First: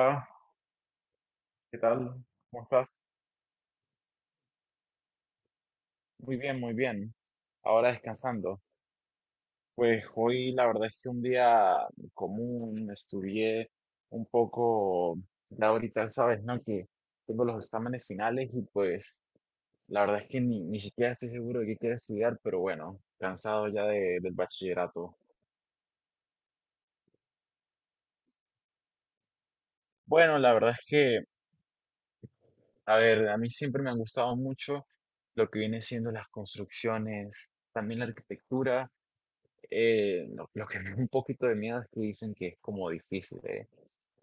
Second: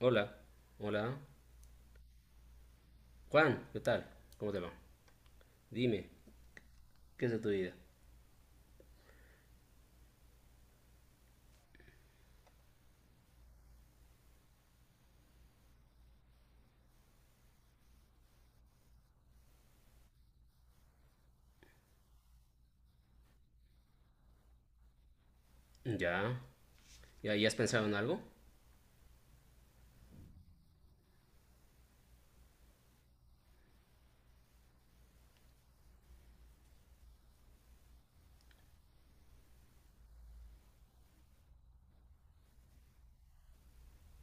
Hola, hola. ¿qué tal? ¿Cómo estás? Juan, ¿qué tal? ¿Cómo te va? Dime, Muy bien, muy bien. ¿qué es de tu vida? Ahora descansando. Pues hoy la verdad es que un día común, estudié un poco, ya ahorita sabes, ¿no? Que tengo los exámenes finales y pues la verdad es que ni siquiera estoy seguro de qué quiero estudiar, pero bueno, cansado ya de- del bachillerato. Ya, ¿ya, ya has pensado en algo? Bueno, la verdad es que, a ver, a mí siempre me han gustado mucho lo que viene siendo las construcciones, también la arquitectura. Lo que me da un poquito de miedo es que dicen que es como difícil, ¿eh?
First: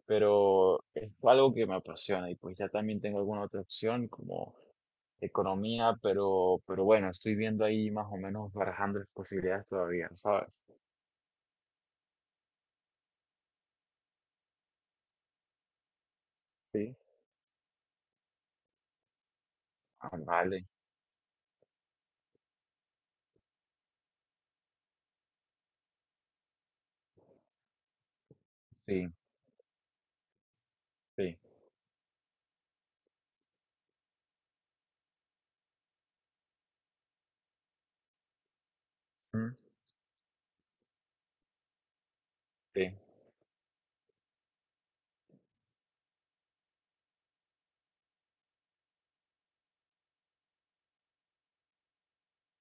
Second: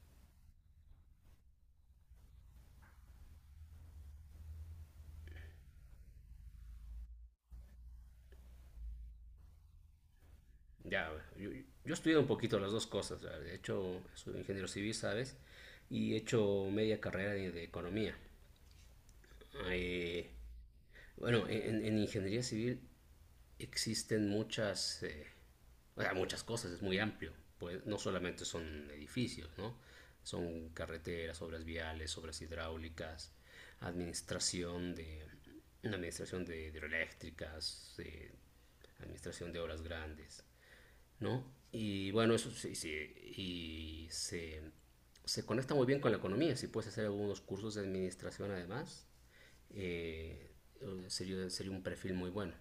Pero es algo que me apasiona y pues ya también tengo alguna otra opción como economía, pero bueno, estoy viendo ahí más o menos barajando las posibilidades todavía, ¿sabes? Ya, yo he estudiado un poquito las dos cosas. ¿Sabes? He hecho, soy ingeniero civil, ¿sabes? Y he hecho Sí, media carrera de economía. ah, Eh, vale, bueno, en ingeniería civil existen muchas, o sea, muchas cosas, es muy amplio. Pues no solamente son sí, edificios, ¿no? Son sí, carreteras, obras viales, obras hidráulicas, administración de, administración de hidroeléctricas, mm, administración de obras grandes, ¿no? Y bueno, eso sí, sí, sí, se conecta muy bien con la economía. Si puedes hacer algunos cursos de administración además, eh, sería, sería un perfil muy bueno.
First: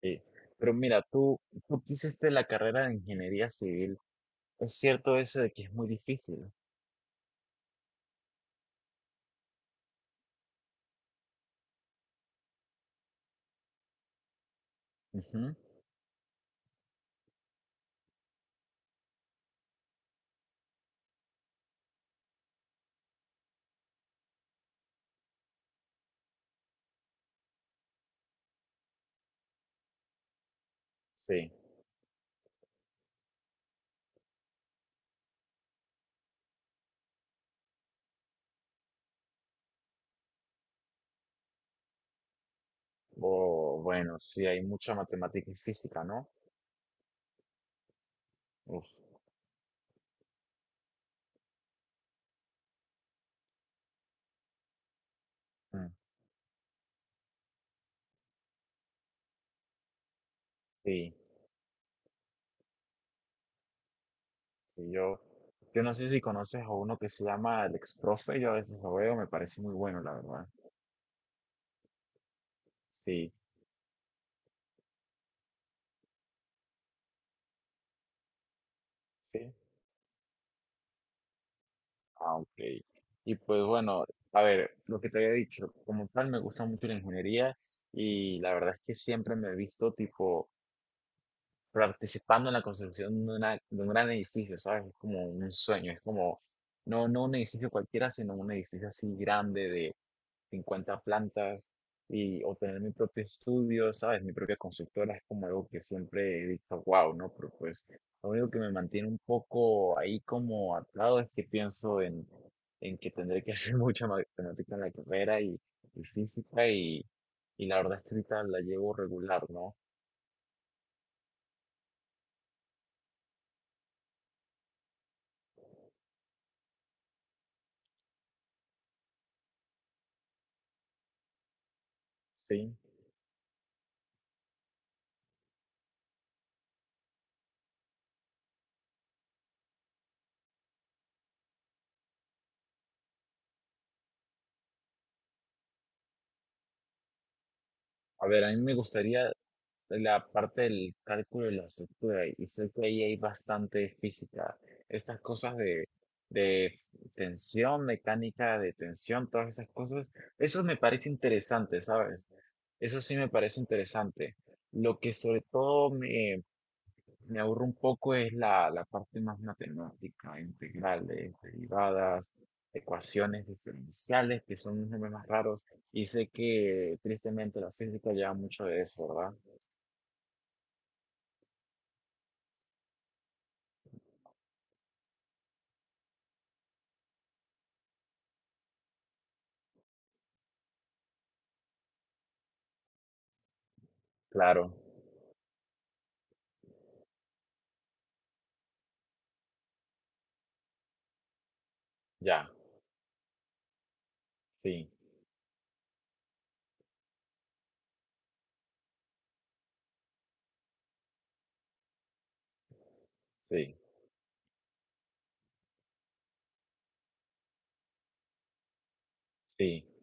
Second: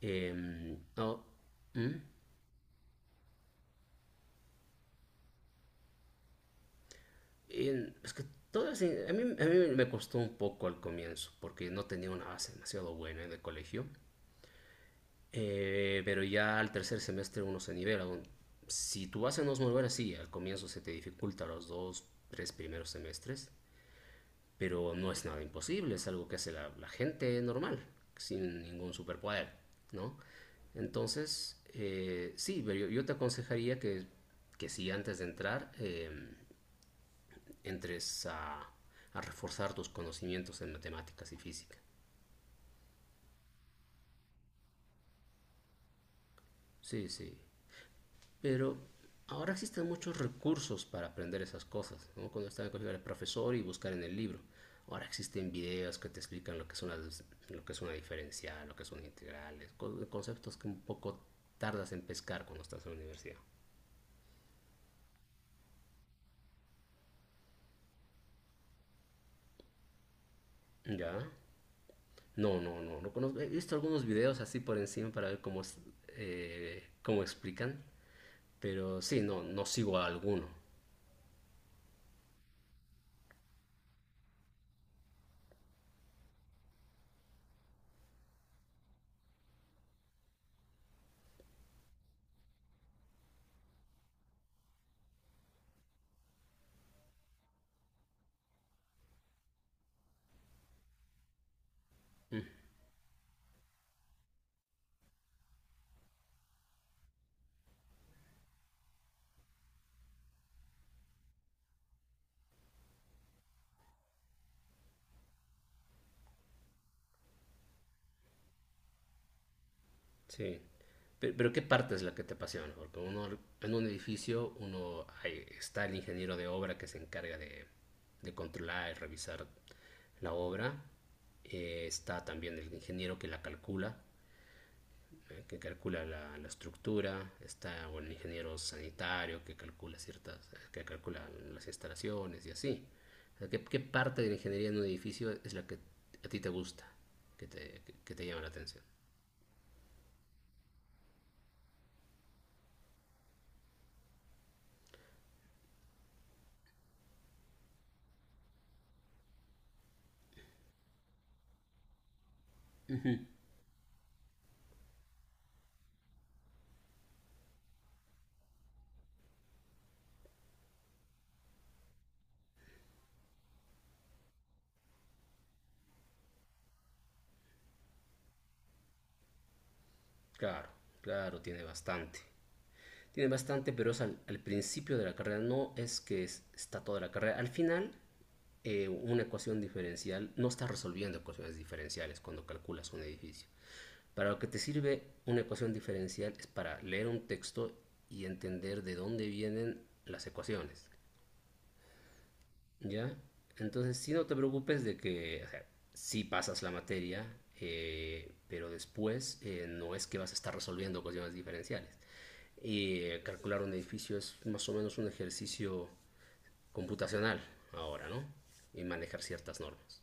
sí. Pero mira, No, tú que ¿mm? hiciste la carrera de ingeniería civil, es cierto eso de que es muy difícil. Es que todo así, a mí me costó un poco al comienzo, porque no tenía una base demasiado buena de colegio. Ujú, Pero ya al tercer semestre uno se nivela. Si tu base no es muy buena, sí, al comienzo se te dificulta los dos, tres primeros semestres, pero no es nada imposible, es algo que hace la gente normal, sin ningún superpoder, ¿no? sí, Entonces, sí, pero yo te aconsejaría que si antes de entrar, entres a reforzar tus conocimientos en matemáticas y física. o bueno, sí, hay mucha matemática y física, ¿no? Sí, sí. Pero Uf. ahora existen muchos recursos para aprender esas cosas. ¿No? Cuando estaba en el colegio era profesor y buscar en el libro. Ahora existen Mm, videos que te explican lo que es una, lo que es una diferencial, lo que son integrales, conceptos que un sí, poco tardas en pescar cuando estás en la universidad. sí, yo no sé si conoces a uno que se llama el ex profe, yo a veces lo veo, me parece muy bueno, la verdad. ¿Ya? No, no, no, no Sí, conozco. He visto algunos videos así por encima para ver cómo, es, cómo explican, pero sí, no, sí. no sigo a alguno. Ah, ok. Y pues bueno, a ver, lo que te había dicho, como tal me gusta mucho la ingeniería y la verdad es que siempre me he visto tipo participando en la construcción de, una, de un gran edificio, ¿sabes? Es como un sueño, es como, no, no un edificio cualquiera, sino un edificio así grande de 50 plantas y Mm, o tener mi propio estudio, ¿sabes? Mi propia constructora es como algo que siempre he dicho, wow, ¿no? Pero pues lo único que me mantiene un poco ahí como atado es que pienso en que tendré que hacer mucha matemática en la carrera y física y la verdad es que ahorita la llevo regular, ¿no? sí. Pero ¿qué parte es la que te apasiona? Porque uno en un edificio, uno ahí está el ingeniero de obra que se encarga de controlar y revisar la obra. Está también el Sí. ingeniero que la calcula, que calcula la, la estructura. Está o el ingeniero sanitario que calcula ciertas, que calcula las instalaciones y así. O sea, ¿qué, qué parte de la ingeniería en un edificio es la que a ti te gusta, que te A llama ver, la a mí me atención? gustaría la parte del cálculo y la estructura, y sé que ahí hay bastante física. Estas cosas de tensión, mecánica de tensión, todas esas cosas, eso me parece interesante, ¿sabes? Eso sí me parece interesante. Lo que sobre todo me aburre un poco es la, la parte más matemática, integrales, derivadas, ecuaciones diferenciales, que son unos nombres más raros. Y sé que tristemente la física lleva mucho de eso, ¿verdad? Claro, claro, tiene bastante. Tiene bastante, pero es al principio de la carrera, no es que está toda la carrera. Al final, una ecuación diferencial, no estás resolviendo ecuaciones diferenciales cuando calculas un edificio. Para lo que te Claro. sirve una ecuación diferencial es para leer un texto y entender de dónde vienen las ecuaciones. Ya, ¿Ya? Entonces, sí, no te preocupes sí, de que, o sea, sí pasas la materia, pero después no es que vas a estar resolviendo cuestiones diferenciales. Y calcular un sí, edificio es más o menos un ejercicio computacional ahora, ¿no? Y manejar ciertas sí, normas.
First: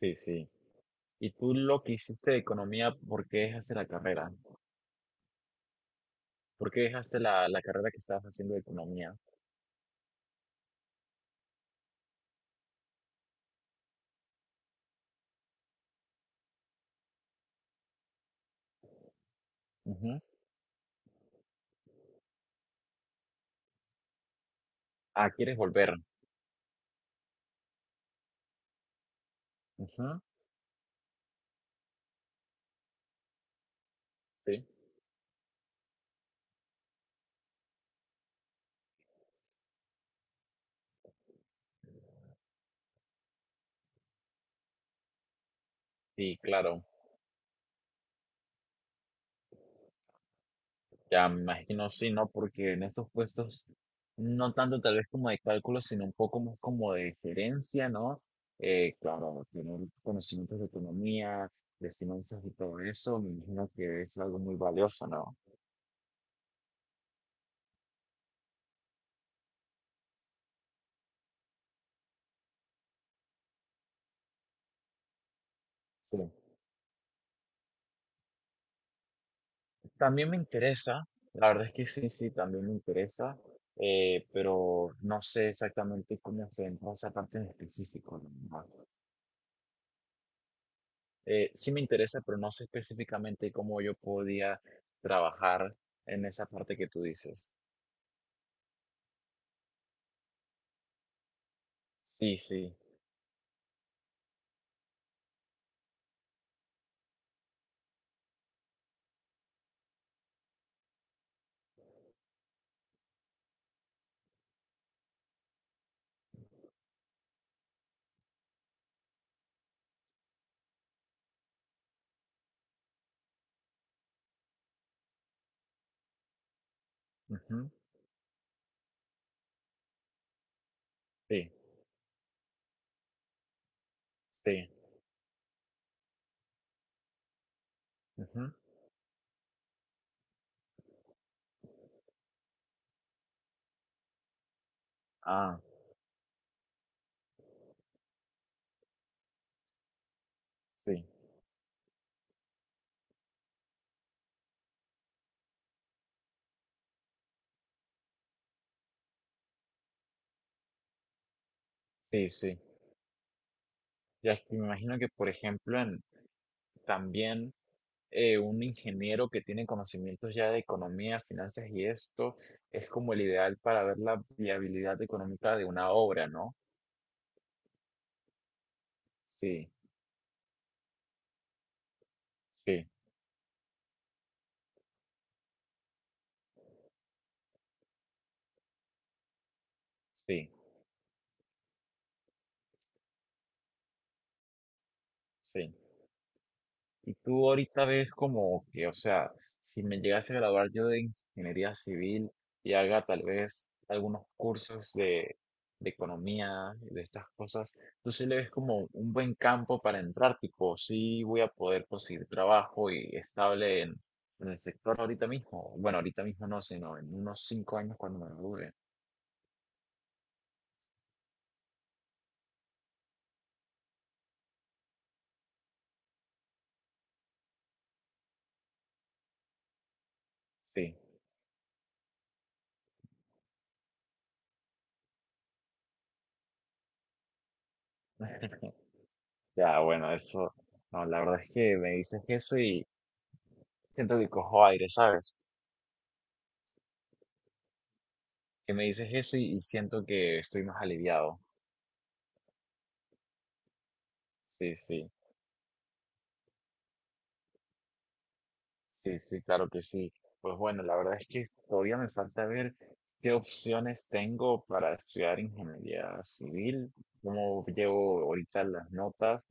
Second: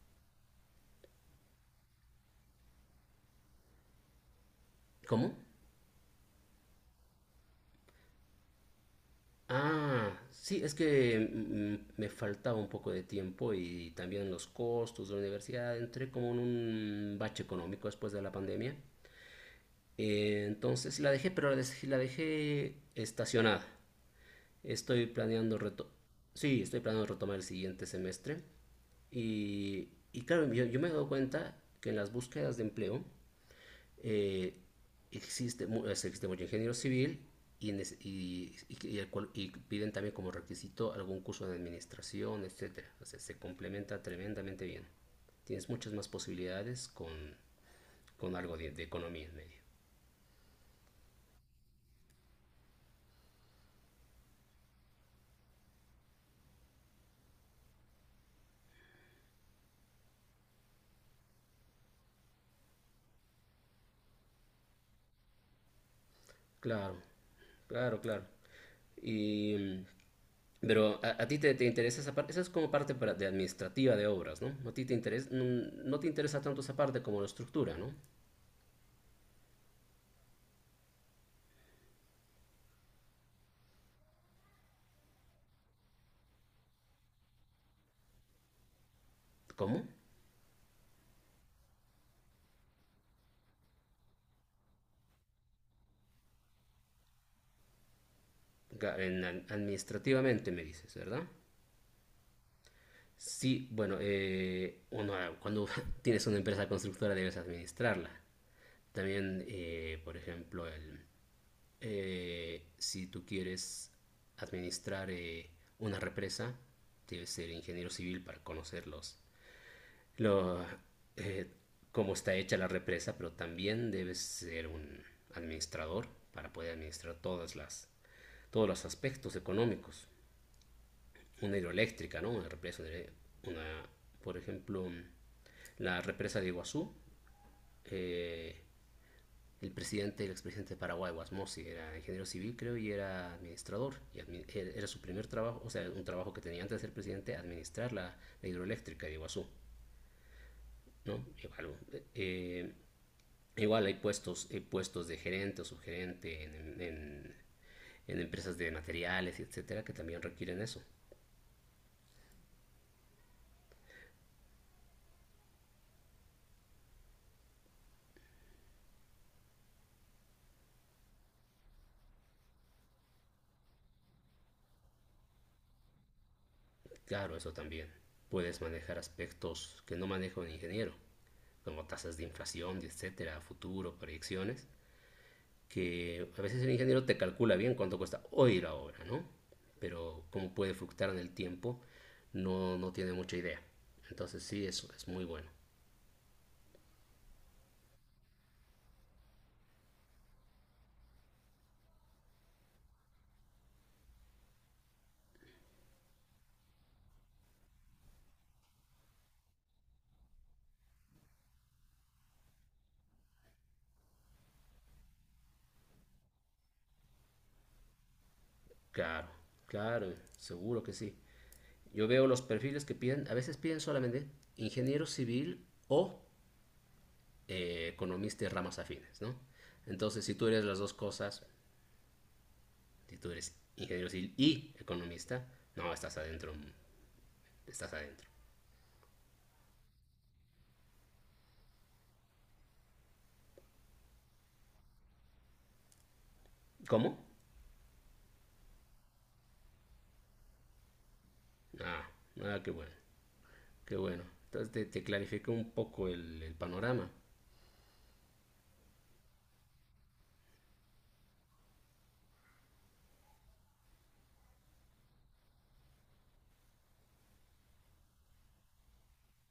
sí, sí. ¿Y tú lo que hiciste de economía, por qué dejaste la carrera? ¿Cómo? ¿Por qué dejaste la, la carrera que estabas haciendo de economía? Ah, sí, es que me faltaba un poco de tiempo y también los costos de la universidad. Entré como en un bache económico después de la pandemia. Ujú. Entonces la dejé, pero la dejé estacionada. Estoy Ah, ¿quieres planeando reto volver? sí, estoy planeando retomar el siguiente semestre. Ujú, Y claro, yo me he dado cuenta que en las búsquedas de empleo eh, sí, existe, existe mucho ingeniero civil y, y piden también como requisito algún curso de administración, etcétera. O sea, se complementa tremendamente bien. Tienes muchas más sí, claro. posibilidades con algo de economía en medio. Ya me imagino, sí, ¿no? Porque en estos puestos, no tanto tal vez como de cálculo, sino un poco más como de gerencia, ¿no? Claro, tener conocimientos de economía, de finanzas y todo eso, me imagino que es algo muy valioso, ¿no? Claro, claro, claro. Y, pero a ti te interesa esa parte, esa es como parte de administrativa de obras, ¿no? A ti te interesa, mm, no te Sí. interesa tanto esa parte como la estructura, ¿no? También me interesa, la verdad es que sí, sí, también me interesa, pero no sé exactamente cómo se entra esa parte en específico. La verdad. ¿Cómo? Sí me interesa, pero no sé específicamente cómo yo podía trabajar en esa parte que tú dices. Administrativamente me dices, ¿verdad? Sí, sí, Sí, bueno, uno, ah, cuando tienes una empresa constructora debes administrarla. También, por ejemplo, si tú quieres administrar una represa, debes ser ingeniero civil para conocerlos. Lo, eh, cómo está hecha la represa, pero también debes ser un administrador para poder administrar todas ujú, las, todos los aspectos económicos. sí, Una hidroeléctrica, ¿no? Una represa, una, por sí, ejemplo, la represa de Iguazú. ujú, eh, el presidente, el expresidente de Paraguay, Guasmosi, era ingeniero civil, creo, y era administrador. Era su primer ah, trabajo, o sea, un trabajo que tenía antes de ser presidente, administrar la, la hidroeléctrica de Iguazú, sí, ¿no? Igual, eh, igual hay puestos de gerente o subgerente en empresas de materiales, etcétera, que también requieren eso. sí, sí. Ya es que me imagino que, por ejemplo, en, también un ingeniero que tiene conocimientos ya de economía, finanzas y esto es como el ideal para ver la viabilidad económica de una obra, ¿no? Claro, eso también. Puedes manejar Sí, aspectos que no maneja un ingeniero, como tasas de inflación, sí, etcétera, futuro, proyecciones que a veces el ingeniero te calcula bien cuánto cuesta hoy la obra, ¿no? Pero sí, cómo puede fluctuar en el tiempo, no, no tiene mucha idea. Entonces sí, eso es muy bueno. sí. Y tú ahorita ves como que, o sea, si me llegase a graduar yo de ingeniería civil y haga tal vez algunos cursos de economía, de estas cosas, tú sí le ves como un buen campo para entrar, tipo, sí voy a poder conseguir trabajo y estable en el sector ahorita mismo. Bueno, ahorita mismo no, sino en unos 5 años cuando me gradúe. Claro, claro, seguro que sí. Yo veo los perfiles que piden, a veces piden solamente ingeniero civil o economista de ramas afines, ¿no? Entonces, si tú eres las dos Sí, cosas, si tú eres ingeniero civil y economista, no, estás adentro, estás adentro. ya, bueno, eso, no, la verdad es que me dices eso y siento que cojo aire, ¿sabes? ¿Cómo? Que me dices eso y siento que estoy más aliviado. Ah, ah, qué bueno. Qué bueno. Entonces Sí, te sí, clarifica un poco el panorama. sí, sí, claro que sí. Pues bueno, la verdad es que todavía me falta ver qué opciones tengo para estudiar ingeniería civil, cómo llevo ahorita las notas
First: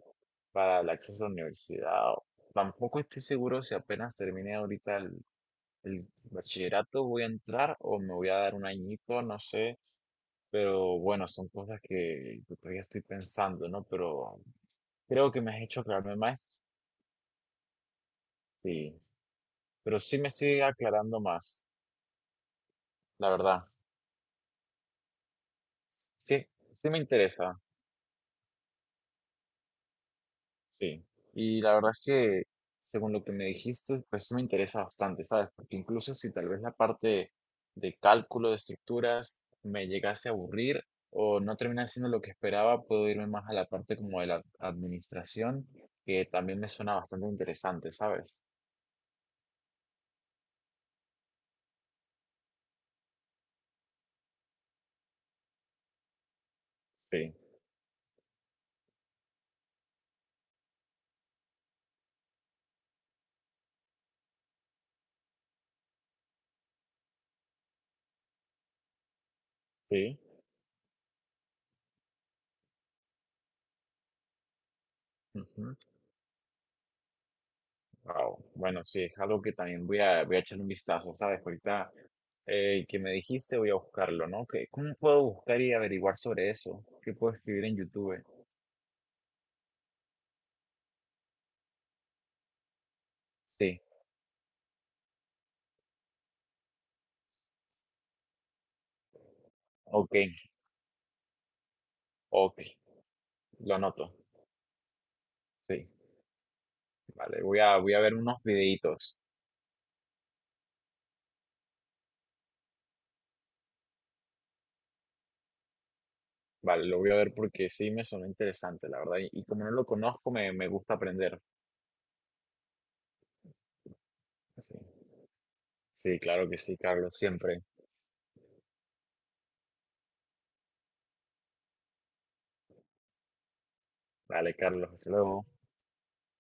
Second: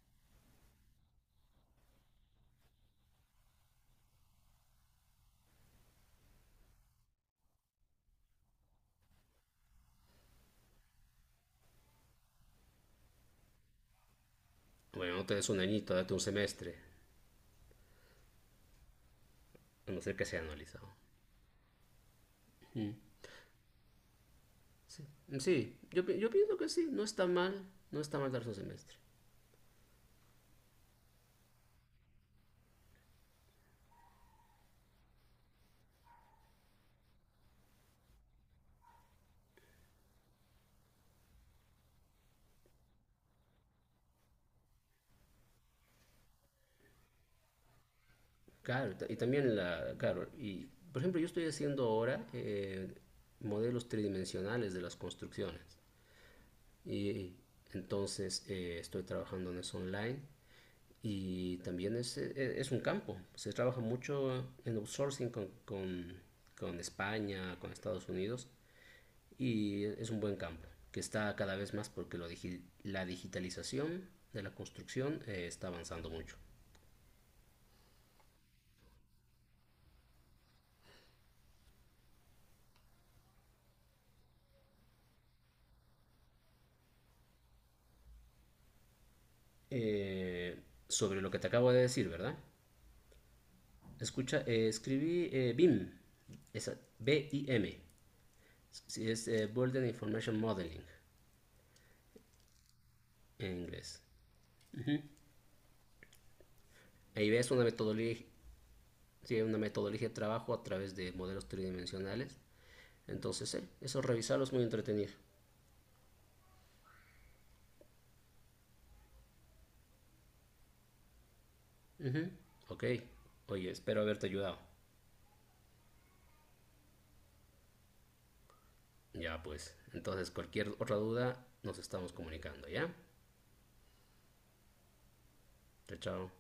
para el acceso a la universidad. Tampoco estoy seguro si apenas termine ahorita el bachillerato voy a entrar o me voy a dar un añito, no sé, pero bueno, son cosas que todavía estoy pensando, ¿no? Pero Bueno, no creo te que des me un has hecho añito, date aclararme un más. semestre, Sí, a pero no ser sí que me sea estoy analizado. aclarando más, la verdad. Sí, sí yo, yo Que pienso que sí, sí me no está interesa, mal, no está mal darse un semestre. sí. Y la verdad es que, según lo que me dijiste, pues sí me interesa bastante, ¿sabes? Porque incluso si tal vez la parte de cálculo de estructuras me llegase a aburrir o no termina siendo lo que esperaba, puedo irme más a la parte como de la administración, que también me suena bastante interesante, ¿sabes? Claro, y también la, claro, y por ejemplo yo estoy haciendo ahora modelos tridimensionales de las construcciones. Sí, Y entonces estoy trabajando en eso online y también es, es un campo. Se trabaja mucho en outsourcing con España, con Estados Unidos y es sí. un buen campo que está cada vez más porque la digitalización de la construcción está avanzando mucho. Wow. Bueno, sí, es algo que también voy a, voy a echar un vistazo, ¿sabes? Ahorita que me dijiste, voy a buscarlo, ¿no? ¿Qué- ¿Cómo puedo buscar y averiguar sobre eso? ¿Qué puedo escribir en YouTube? Eh, sobre lo que te acabo de decir, ¿verdad? Sí, Escucha, escribí BIM, B-I-M, si es Building ok, Information Modeling ok, en lo inglés. anoto. Sí, Ahí vale, ves voy una a, voy a ver metodología, unos videitos. sí, una metodología de trabajo a través de modelos tridimensionales. Entonces, eso revisarlo es muy entretenido. Vale, lo voy a ver porque sí me sonó interesante, la verdad. Y como no lo conozco, me gusta aprender. Ujú, ok, oye, espero haberte ayudado. Sí, sí, claro que sí, Carlos, siempre. Ya pues, entonces cualquier otra duda nos estamos comunicando, ¿ya? Vale, Carlos, hasta luego. Chao, chao.